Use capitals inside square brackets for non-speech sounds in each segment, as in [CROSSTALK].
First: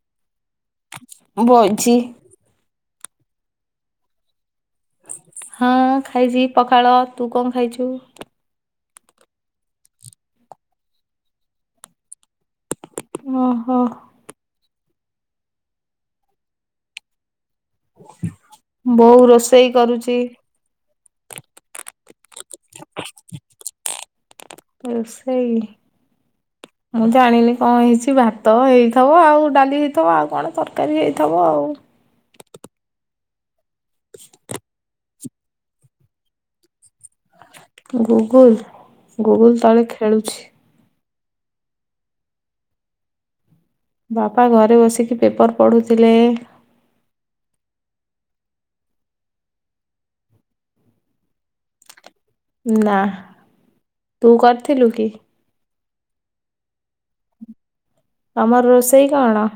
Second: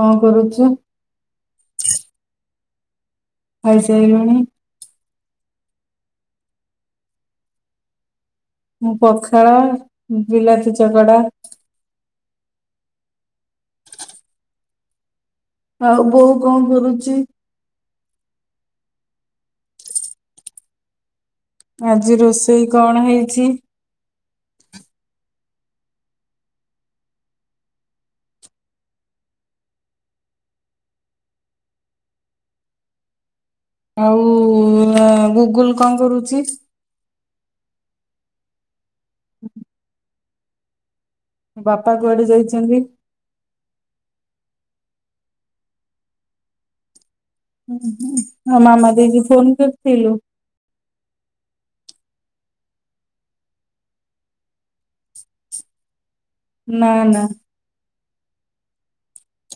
କଂ କରୁଛ? ବ‌ଇଛି। ଖାଇସାଇଲୁଣି ହଁ ଖାଇଛି ପଖାଳ। ତୁ କଣ ଖାଇ ଚୁ? ମୁଁ ପଖାଳ ବିଲାତି ଚକଡା ଓ ହୋ। ଆଉ ବୋଉ କଣ କରୁଚି? ବୋଉ ରୋଷେଇ କରୁଚି। ଆଜି ରୋଷେଇ କଣ ହେଇଚି? ରୋସେଇ ମୁଁ ଜାଣିନି କଣ ହେଇଚି? ଭାତ ହେଇଥିବ ଆଉ ଡାଲି ହେଇଥିବ ଆଉ କଣ ତରକାରୀ ହେଇଥିବ ଆଉ। ଆଉ ଅଁ ଗୁଗୁଲ୍ କଣ କରୁଚି? ଗୁଗୁଲ୍, ଗୁଗୁଲ୍ ତଳେ ଖେଳ ଚି। ବାପା କୁଆଡେ ଯାଇଛନ୍ତି? ବାପା ଘରେ ବସିକି ପେପର୍ ପଢ଼ୁଥିଲେ। ଆ ମାମା ଦେଇ କି ଫୋନ କରଥିଲୁ? ନା ତୁ କରିଥିଲୁ କି? ନା ନା। ତମର ରୋଷେଇ କଣ?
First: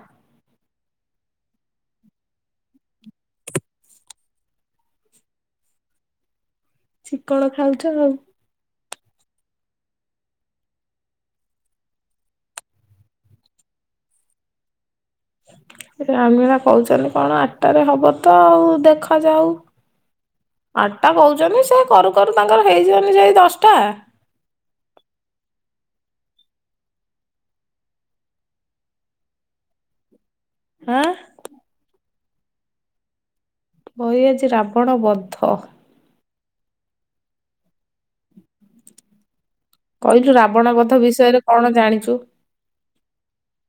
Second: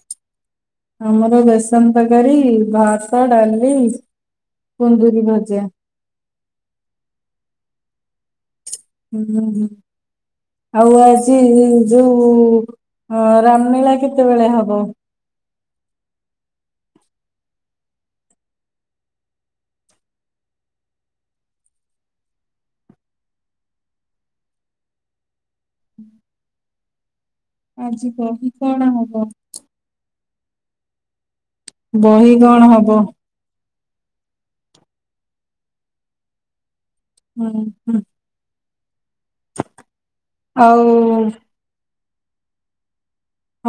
ଆମର ବେସନ୍ ତରକାରୀ, ଭାତ, ଡାଲି, କୁନ୍ଦୁରି ଭଜା। ଚିକଣ ଖାଉଛ ଆଉ। ହୁଁ, ହୁଁ, ହୁଁ। ଆଉ ଆଜି ଯୋଉ ଅ ରାମ୍ ଲୀଳା କେତେବେଳେ ହବ? ରାମୀଳା କହୁଚନ୍ତି କଣ ଆଟାରେ ହବ? ତ ଆଉ ଦେଖାଯାଉ। ଆଟା କହୁଛନ୍ତି ସେ କରୁ କରୁ ତାଙ୍କର ହେଇଯିବନି ସେଇ ଦଶ୍ ଟା। ଆଯି ବହି କଣ ହବ? ଆଁ ବହି କଣ ହବ? ବହି ଆଜି ରାବଣ ବଦ୍ଧ। ହୁଁ ହୁଁ। କହିଲୁ ରାବଣ ଆଉ ବଦ୍ଧ ବିଷୟରେ କଣ ଜାଣିଚୁ?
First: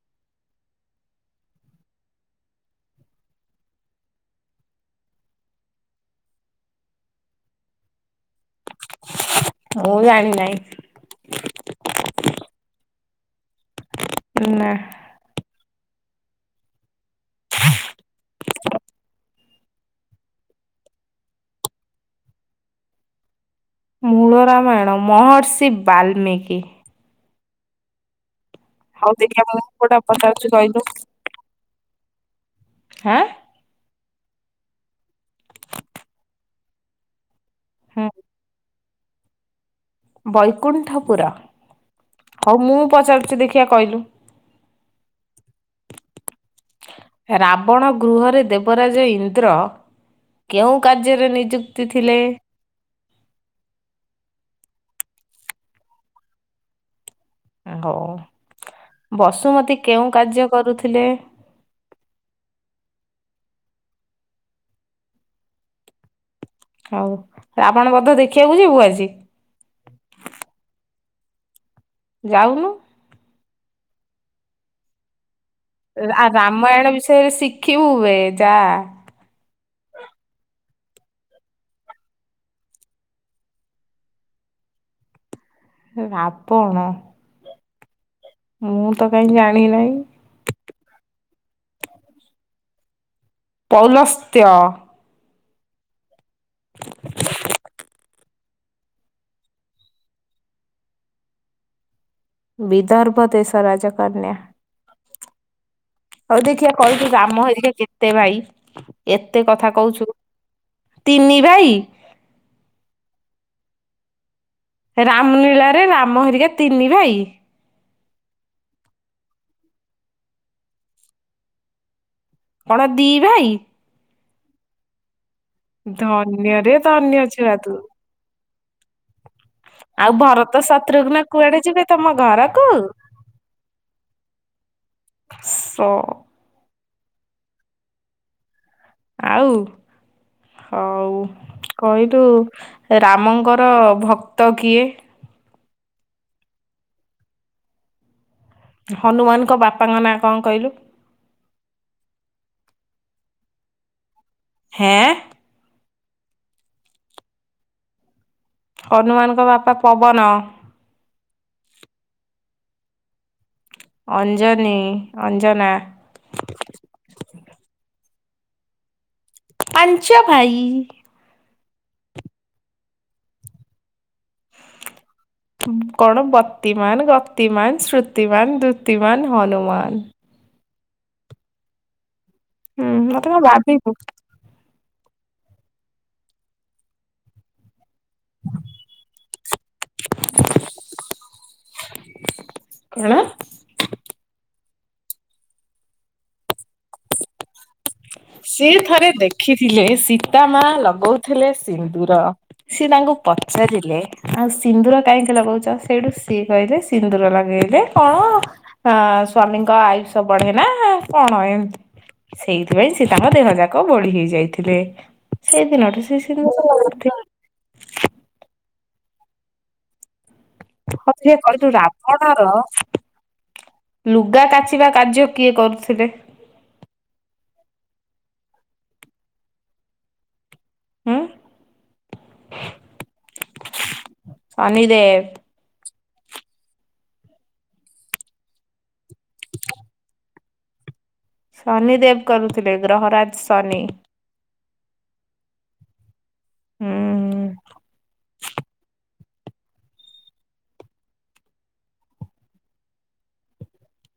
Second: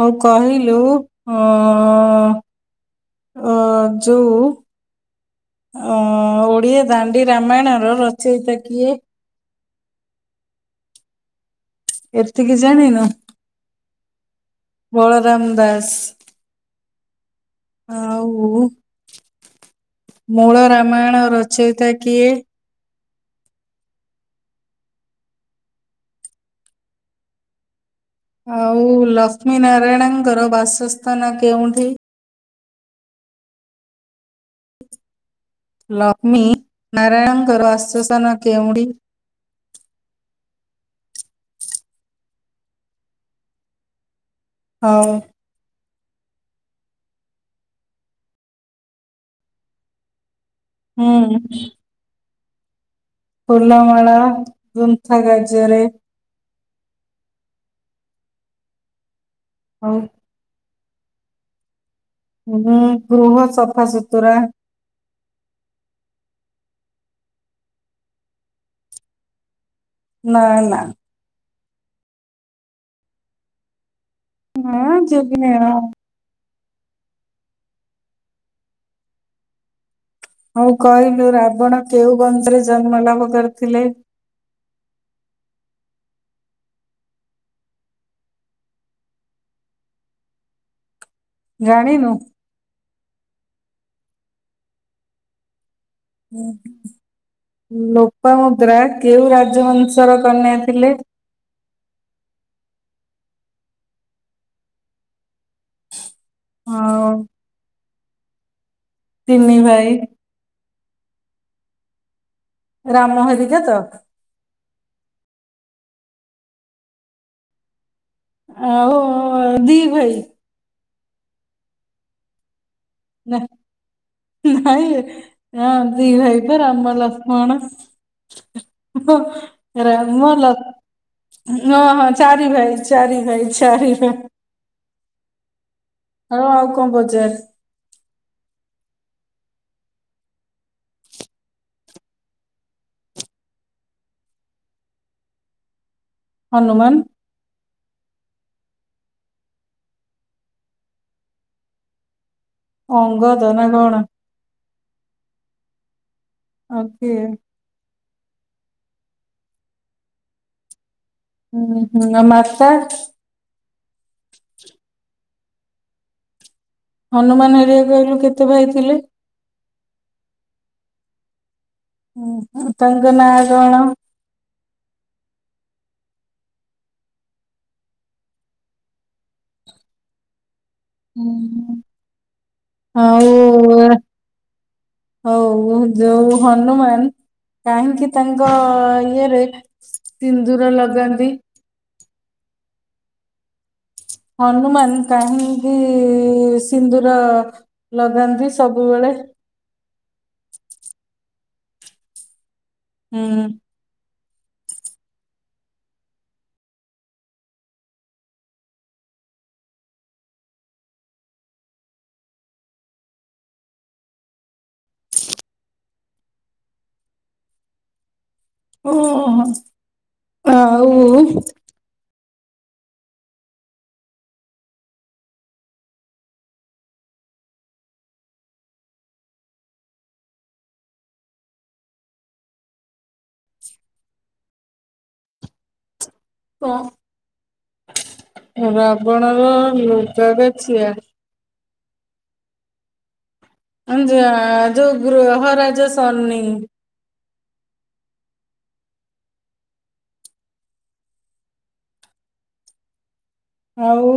ହଉ କହିଲୁ ଓଁ ଅଁ ଯୁ ଅଁ ଓଡ଼ିଆ ଦାଣ୍ଡି ରାମାୟଣ ର ରଚୟତା କିଏ? ମୁଁ ଜାଣିିନାହିଁ। ଏତିକି ଜାଣିନୁ? ନା। ବଳରାମ ଦାସ୍। ଆଉ ମୂଳ ରାମାୟଣ ରଚୟତା କିଏ? ମୂଳ ରାମାୟଣ ମହର୍ଷି ବାଲ୍ମୀିକି। ଆଉ ହଉ ଦେଖିବା ଲକ୍ଷ୍ମୀ ମୁଁ କୋଉଟା ପଚାରୁଛି ନାରାୟଣଙ୍କର କହିଲୁ ବାସସ୍ଥାନ କେଉଁଠି? ହାଁ। ଲକ୍ଷ୍ମୀ ନାରାୟଣଙ୍କର ହୁଁ ଆଶ୍ଵାସନା କେଉଁଠି? ବୈକୁଣ୍ଠ ପୁର। ହଉ, ମୁଁ ପଚାରୁଛି ଦେଖିବା କଇଲୁ। ହଉ। ରାବଣ ଗୃହରେ ଦେବରାଜ ଇନ୍ଦ୍ର କେଉଁ କାର୍ଯ୍ୟରେ ହୁଁ ନିଯୁକ୍ତି ଥିଲେ? ଫୁଲମାଳ ଗୁନ୍ଥା କାର୍ଯ୍ୟରେ। ହଉ, ବସୁମତୀ ଆଉ କେଉଁ କାର୍ଯ୍ୟ କରୁଥିଲେ? ଗୁଁ ଗୃହ ସଫା ସୁୁତୁରା। ହଉ ରାବଣ ବଧ ଦେଖିବାକୁ ଯିବୁ, ଆଜି? ନା ନା। ଯାଉନୁ? ନା ଯିବିନି ଆଉ ଆ ରାମାୟଣ ବିଷୟରେ ଶିଖିବୁ ବେ ଯାଆ। ହଉ କହିଲୁ ରାବଣ କେଉଁ ବଂଶରେ ଜନ୍ମ ଲାଭ କରିଥିଲେ? ରାବଣ। ମୁଁ ତ କାଇଁ ଜାଣି ନାହିଁ। ଜାଣିନୁ? ପୌଲସ୍ତ୍ୟ। ଲୋପାମଦ୍ରା କେଉଁ ରାଜବଂଶର କନ୍ୟା ଥିଲେ? ବିଦାର୍ବ ଦେଶ ରାଜକନ୍ୟା। ହଉ ଦେଖିଆ କହିଲୁ ଆଉ ରାମ ହେରିକା କେତେ ଭାଇ? ଏତେ ତିନି କଥା ଭାଇ କହୁଚୁ। ତିନି ଭାଇ। ରାମ ହରିକା ତ? ରାମ ଲୀଳାରେ ରାମ ହେରିକା ତିନି ଭାଇ? ଆଉ ଆଉ ଦି ଭାଇ। କଣ ଦି ଭାଇ? ନାଇଁବେ। ହଁ, ଦି ଭାଇ ବା ଧନ୍ୟରେ ରାମ ଧନ୍ୟ ଛୁଆ ଲକ୍ଷ୍ମଣ। ତୁ। ହୋ ଆଉ ରାମ ଭରତ ଶତ୍ରୁଘ୍ନ କୁଆଡେ ଲକ୍ଷ ଣ ଯିବେ ହଁ ତମ ହଁ ଚାରି ଘରକୁ ଭାଇ। ଚାରି ଭାଇ, ଚାରି ଭାଇ। ସ ହଉ ଆଉ କଣ ପଚାର? ଆଉ ହଉ କହିଲୁ ରାମଙ୍କର ଭକ୍ତ କିଏ? ହନୁମାନ। ହନୁମାନଙ୍କ ବାପାଙ୍କ ନାଁ କଣ କହିଲୁ? ଅଙ୍ଗଦ ନା କଣ? ହେଁ ଆଉ କିଏ? ହନୁମାନଙ୍କ ବାପା ପବନ। ହୁଁ ହୁଁ। ଆଉ ମାତା? ଅଞ୍ଜନି, ଅଞ୍ଜନା। ହନୁମାନ ହେରିଆ କହିଲୁ କେତେ ଭାଇ ଥିଲେ? ପାଞ୍ଚ ଭାଇ। ତାଙ୍କ ନାଁ କଣ? କଣ ବତିମାନ, ଗତିମାନ, ଶ୍ରୁତିମାନ, ଦୁତିମାନ, ହନୁମାନ। ହଁ ହୁଁ ମତେ କଣ ହଉ ଭାବିବୁ ଆ ହଉ ଉ ଯୋଉ ହନୁମାନ କାହିଁକି ତାଙ୍କ ଇଏରେ ସିନ୍ଦୁର ଲଗାନ୍ତି? କଣ? ହନୁମାନ କାହିଁକି ସିନ୍ଦୂର ସିଏ ଥରେ ଦେଖିଥିଲେ ସୀତା ମା ଲଗଉଥିଲେ ସିନ୍ଦୁର। ସିଏ ତାଙ୍କୁ ହୁଁ ପଚାରିଲେ ଆଉ ସିନ୍ଦୁର କାହିଁକି ଲଗଉଛ ସେଇଠୁ ସିଏ କହିଲେ ସିନ୍ଦୁର ଲଗେଇଲେ କଣ ହଁ ସ୍ଵାମୀଙ୍କ ଆୟୁଷ ବଢେ ନା କଣ ଏମତି। ସେଇଥିପାଇଁ ସିଏ ତାଙ୍କ ଦେହ ଯାକ ବୋଳି ହେଇ ଯାଇଥିଲେ ସେଇ ଦିନ ସ [UNINTELLIGIBLE] ଓହୋ। କ କହ ତୁ ରା ବଣର ଲୁଗା କାଚିବା କାର୍ଯ୍ୟ କିଏ କରୁଥିଲେ? ହୁଁ। ଶନିଦେବ। କଣ ରାବଣର ଲୁଗାଗାଛିଆ ଶନି ଦେବ କରୁଥିଲେ ଗ୍ରହରାଜ ଶନି। ଯୋଉ ଗୃହରାଜ ସନି। ହୁଁ। ଆଉ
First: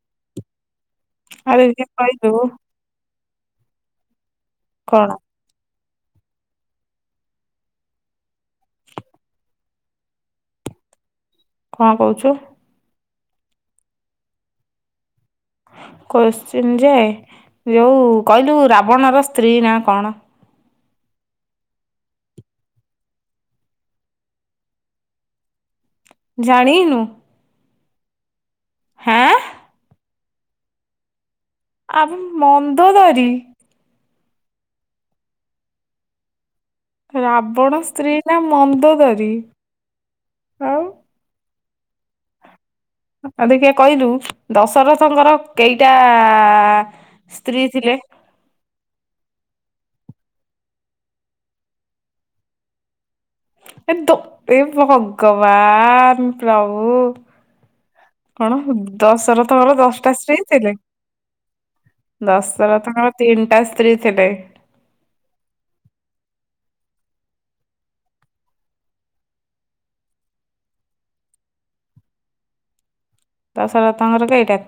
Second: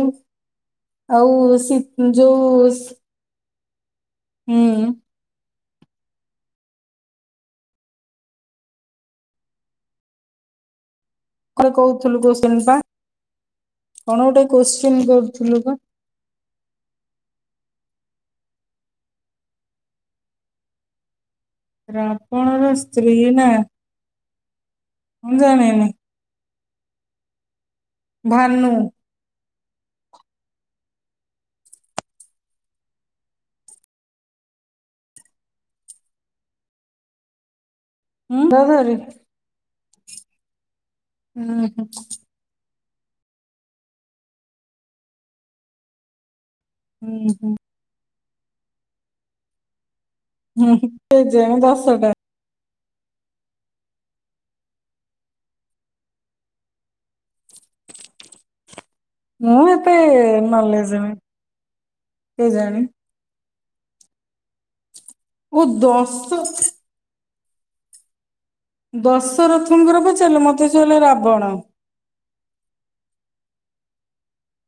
ଆଉ ଆରେ ସି କହିଲୁ ଜିଉସ୍ ହୁଁ। କଣ କଣ କହୁଥିଲୁ କନ ପା କଣ ଗୋଟେ କୋଶ୍ଚିନ କରୁଥିଲୁ ପା କୋଶ୍ଚିନ୍ ଯେ ଯଉଁ କହିଲୁ ରାବଣର ସ୍ତ୍ରୀ ନା କଣ? ରାବଣର ସ୍ତ୍ରୀ ନା ମୁଁ ଜାଣିନି। ଜାଣିନୁ? ଭାନୁ। ହଁ। ଆ ମନ୍ଦଧରି। ରାବଣ ସ୍ତ୍ରୀ ନା ଉଁ ଧରି ମନ୍ଦଦାରୀ। ହୁଁ ହଁ। ଆଉ ଦେଖେ କହିଲୁ ଦଶରଥଙ୍କର କେଇଟା ହୁଁ ହୁଁ ସ୍ତ୍ରୀ ଥିଲେ? ହୁଁ କେଜାଣି ଦଶ ଟା। ଏ ତୋ ଏ ଭଗବାନ ପ୍ରଭୁ। କଣ ମୁଁ ଦଶରଥଙ୍କର ଏତେ ଦଶଟା ସ୍ତ୍ରୀ ଥିଲେ ନଲେଜ ନାହିଁ କେଜାଣି ଦଶରଥଙ୍କର। ତିନିଟା ସ୍ତ୍ରୀ ଥିଲେ। ଓ ଦଶ ଦଶରଥଙ୍କର ପଚାରିଲେ ମତେ ଶୁଭିଲା ରାବଣ। ଦଶରଥଙ୍କର କେଇଟା?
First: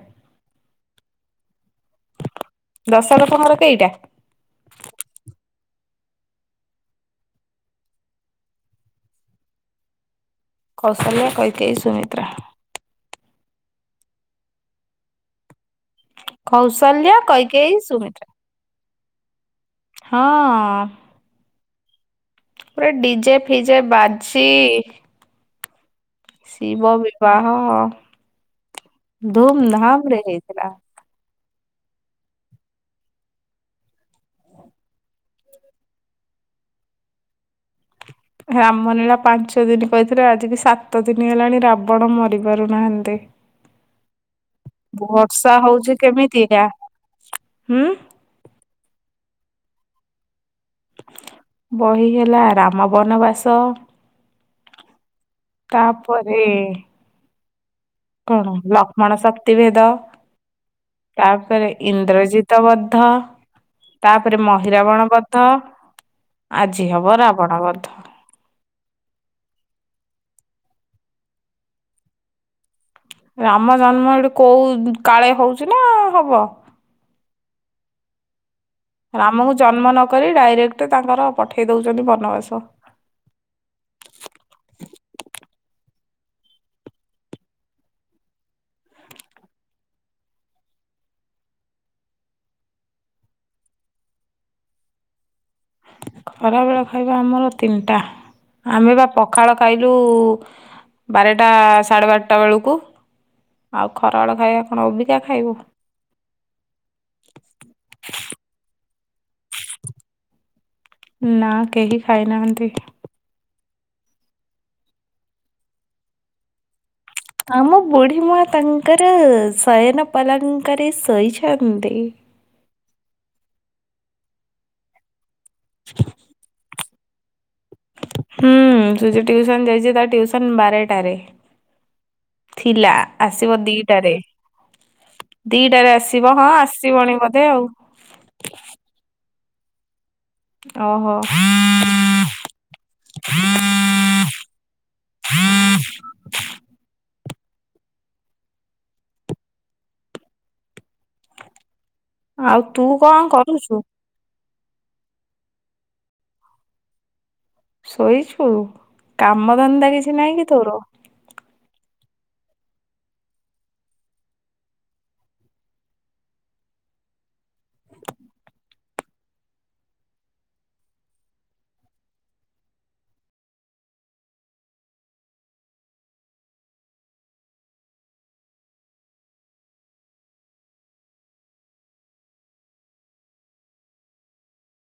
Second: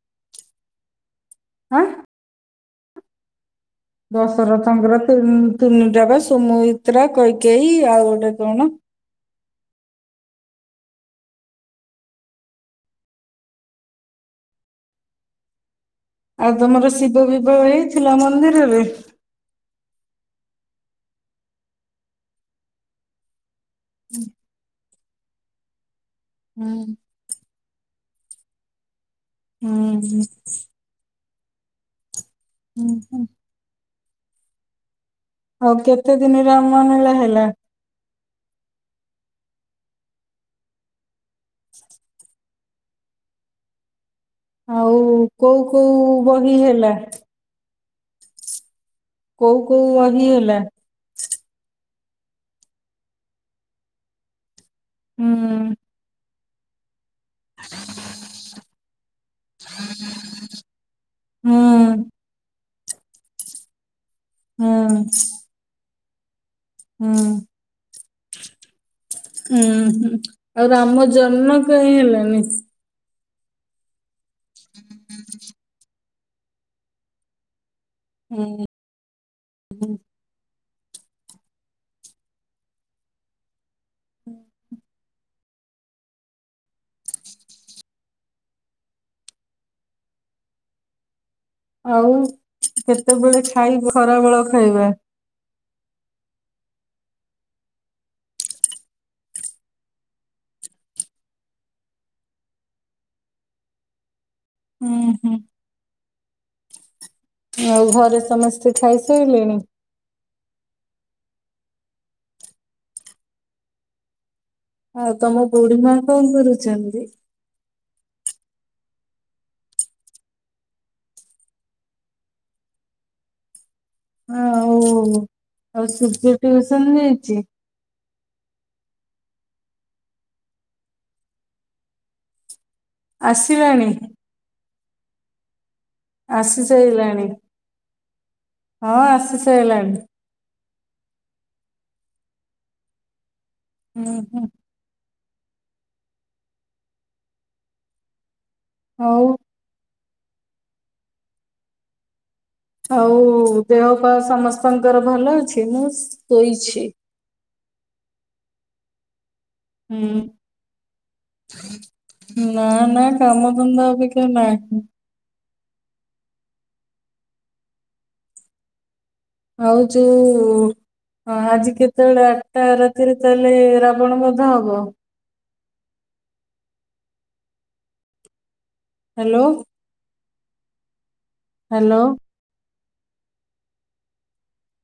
ହାଁ। ଦଶରଥଙ୍କର କେଇଟା? ଦଶରଥଙ୍କର ତିନି ଟାକ ସୁମିତ୍ରା କୈକେଇ ଆଉ ଗୋଟେ କଣ। କୌଶଲ୍ୟା କୈକେଇ ସୁମିତ୍ରା। ଆଉ ତମର କୌଶଲ୍ୟା ଶିବ ବିବାହ କୈକେଇ ହେଇଥିଲା ସୁମିତ୍ରା ମନ୍ଦିରରେ? ହଁ। ପୁରା ଡିଜେ ଫିଜେ ବାଜି। ଶିବ ହୁଁ। ବିବାହ ହୁଁ ହୁଁ ଧୁମଧାମରେ ହେଇଥିଲା। ହୁଁ ହୁଁ। ଆଉ କେତେ ଦିନି ରାମନୀଳା ହେଲା? ରାମନୀଳା ପାଞ୍ଚ ଦିନି କହିଥିଲେ ଆଜିିକି ସାତ ଦିନି ହେଲାଣି ରାବଣ ମରି ପାରୁନାହାଁନ୍ତି। ଆଉ କୋଉ ହଉଛି କୋଉ କେମିତି ବହି ଆ ହେଲା? ହୁଁ? କୋଉ କୋଉ ବହି ହେଲା? ବହି ହେଲା ରାମ ବନବାସ ହୁଁ। ତା ପରେ କଣ ଲକ୍ଷ୍ମଣ ଶକ୍ତିଭେଦ ତା ହୁଁ ପରେ ଇନ୍ଦ୍ରଜିତ ବଦ୍ଧ ତା ପରେ ହୁଁ ହୁଁ। ମହିରାବଣ ବଦ୍ଧ, ଆଜି ହବ ରାବଣ ବଦ୍ଧ। ହୁଁ ହୁଁ ଆଉ ରାମ ଜନ୍ମ କାଇଁ ହେଲାନି? ରାମ ଜନ୍ମ ଏଇଠି କୋଉ କାଳେ ହଉଛି ନା ହବ। ହୁଁ। ରାମଙ୍କୁ ଜନ୍ମ ନକରି ଡାଇରେକ୍ଟ ତାଙ୍କର ପଠେଇ ଦଉଛନ୍ତି ବନବାସ। ଆଉ କେତେବେଳେ ଖାଇବ ଖରାବେଳ ଖାଇବା? ଖରାବେଳ ଖାଇବା ଆମର ତିନିଟା। ଆମେ ବା ପଖାଳ ଖାଇଲୁ ବାରରଟା ସାଢେ ବାରେଟା ବେଳୁକୁ। ଆଉ ଖରାବେଳ ଖାଇବା କଣ ହୁଁ ଅବିକା ହୁଁ ଖାଇବୁ। ଆଉ ଘରେ ସମସ୍ତେ ଖାଇସାଇଲେଣି? ନାଁ କେହି ଖାଇନାହାଁନ୍ତି। ଆଉ ତମ ବୁଢୀ ମାଆ କଣ କରୁଛନ୍ତି? ଆମ ବୁଢୀ ମାଆ ତାଙ୍କର ଶୟନ ପଲଙ୍କରେ ଶୋଇଛନ୍ତି। ଆଉ ଆଉ ସୂର୍ଯ୍ୟ ଟିଉସନ ଯାଇଛି? ହୁଁ ସୂର୍ଯ୍ୟ ଟିଉସନ ଯାଇଛି। ତା ଟିଉସନ ବାରେଟାରେ ଥିଲା। ଆସିବ ଆସିଲାଣି ଦିଟାରେ। ଦିଟାରେ ଆସିବ। ହଁ ଆସି ଆସିବଣି ସାଇଲାଣି ବୋଧେ ଆଉ। ହଁ ଆସି ସାଇଲାଣି। ଓହୋ। ଉଁ ହୁଁ। ହଉ। ତୁ ଆଉ କଣ କରୁଛୁ? ଦେହ ପାହ ସମସ୍ତଙ୍କର ଭଲ ଅଛି? ମୁଁ ଶୋଇଛି। ଶୋଇଛୁ? କାମଧନ୍ଦା କିଛି ନାଇଁ କି ତୋର? ନାଁ ନାଁ କାମ ଧନ୍ଦା ଅବିକା ନାହିଁ। ଆଉ ଯୋଉ ହଁ ଆଜି କେତେବେଳେ ଆଠଟା ରାତିରେ ତା ହେଲେ ରାବଣ ବଦ୍ଧ ହବ? ହ୍ୟାଲୋ। ହ୍ୟାଲୋ।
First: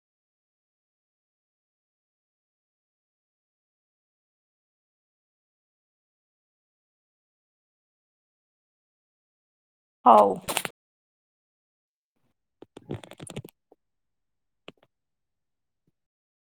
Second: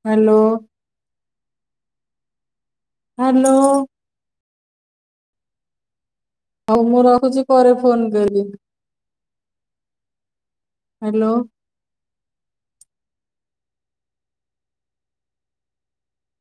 ହ୍ୟାଲୋ। ହ୍ୟାଲୋ। ହଉ ମୁଁ ରହୁଛି ପରେ ଫୋନ୍ କରିବି। ହଉ। ହ୍ୟାଲୋ।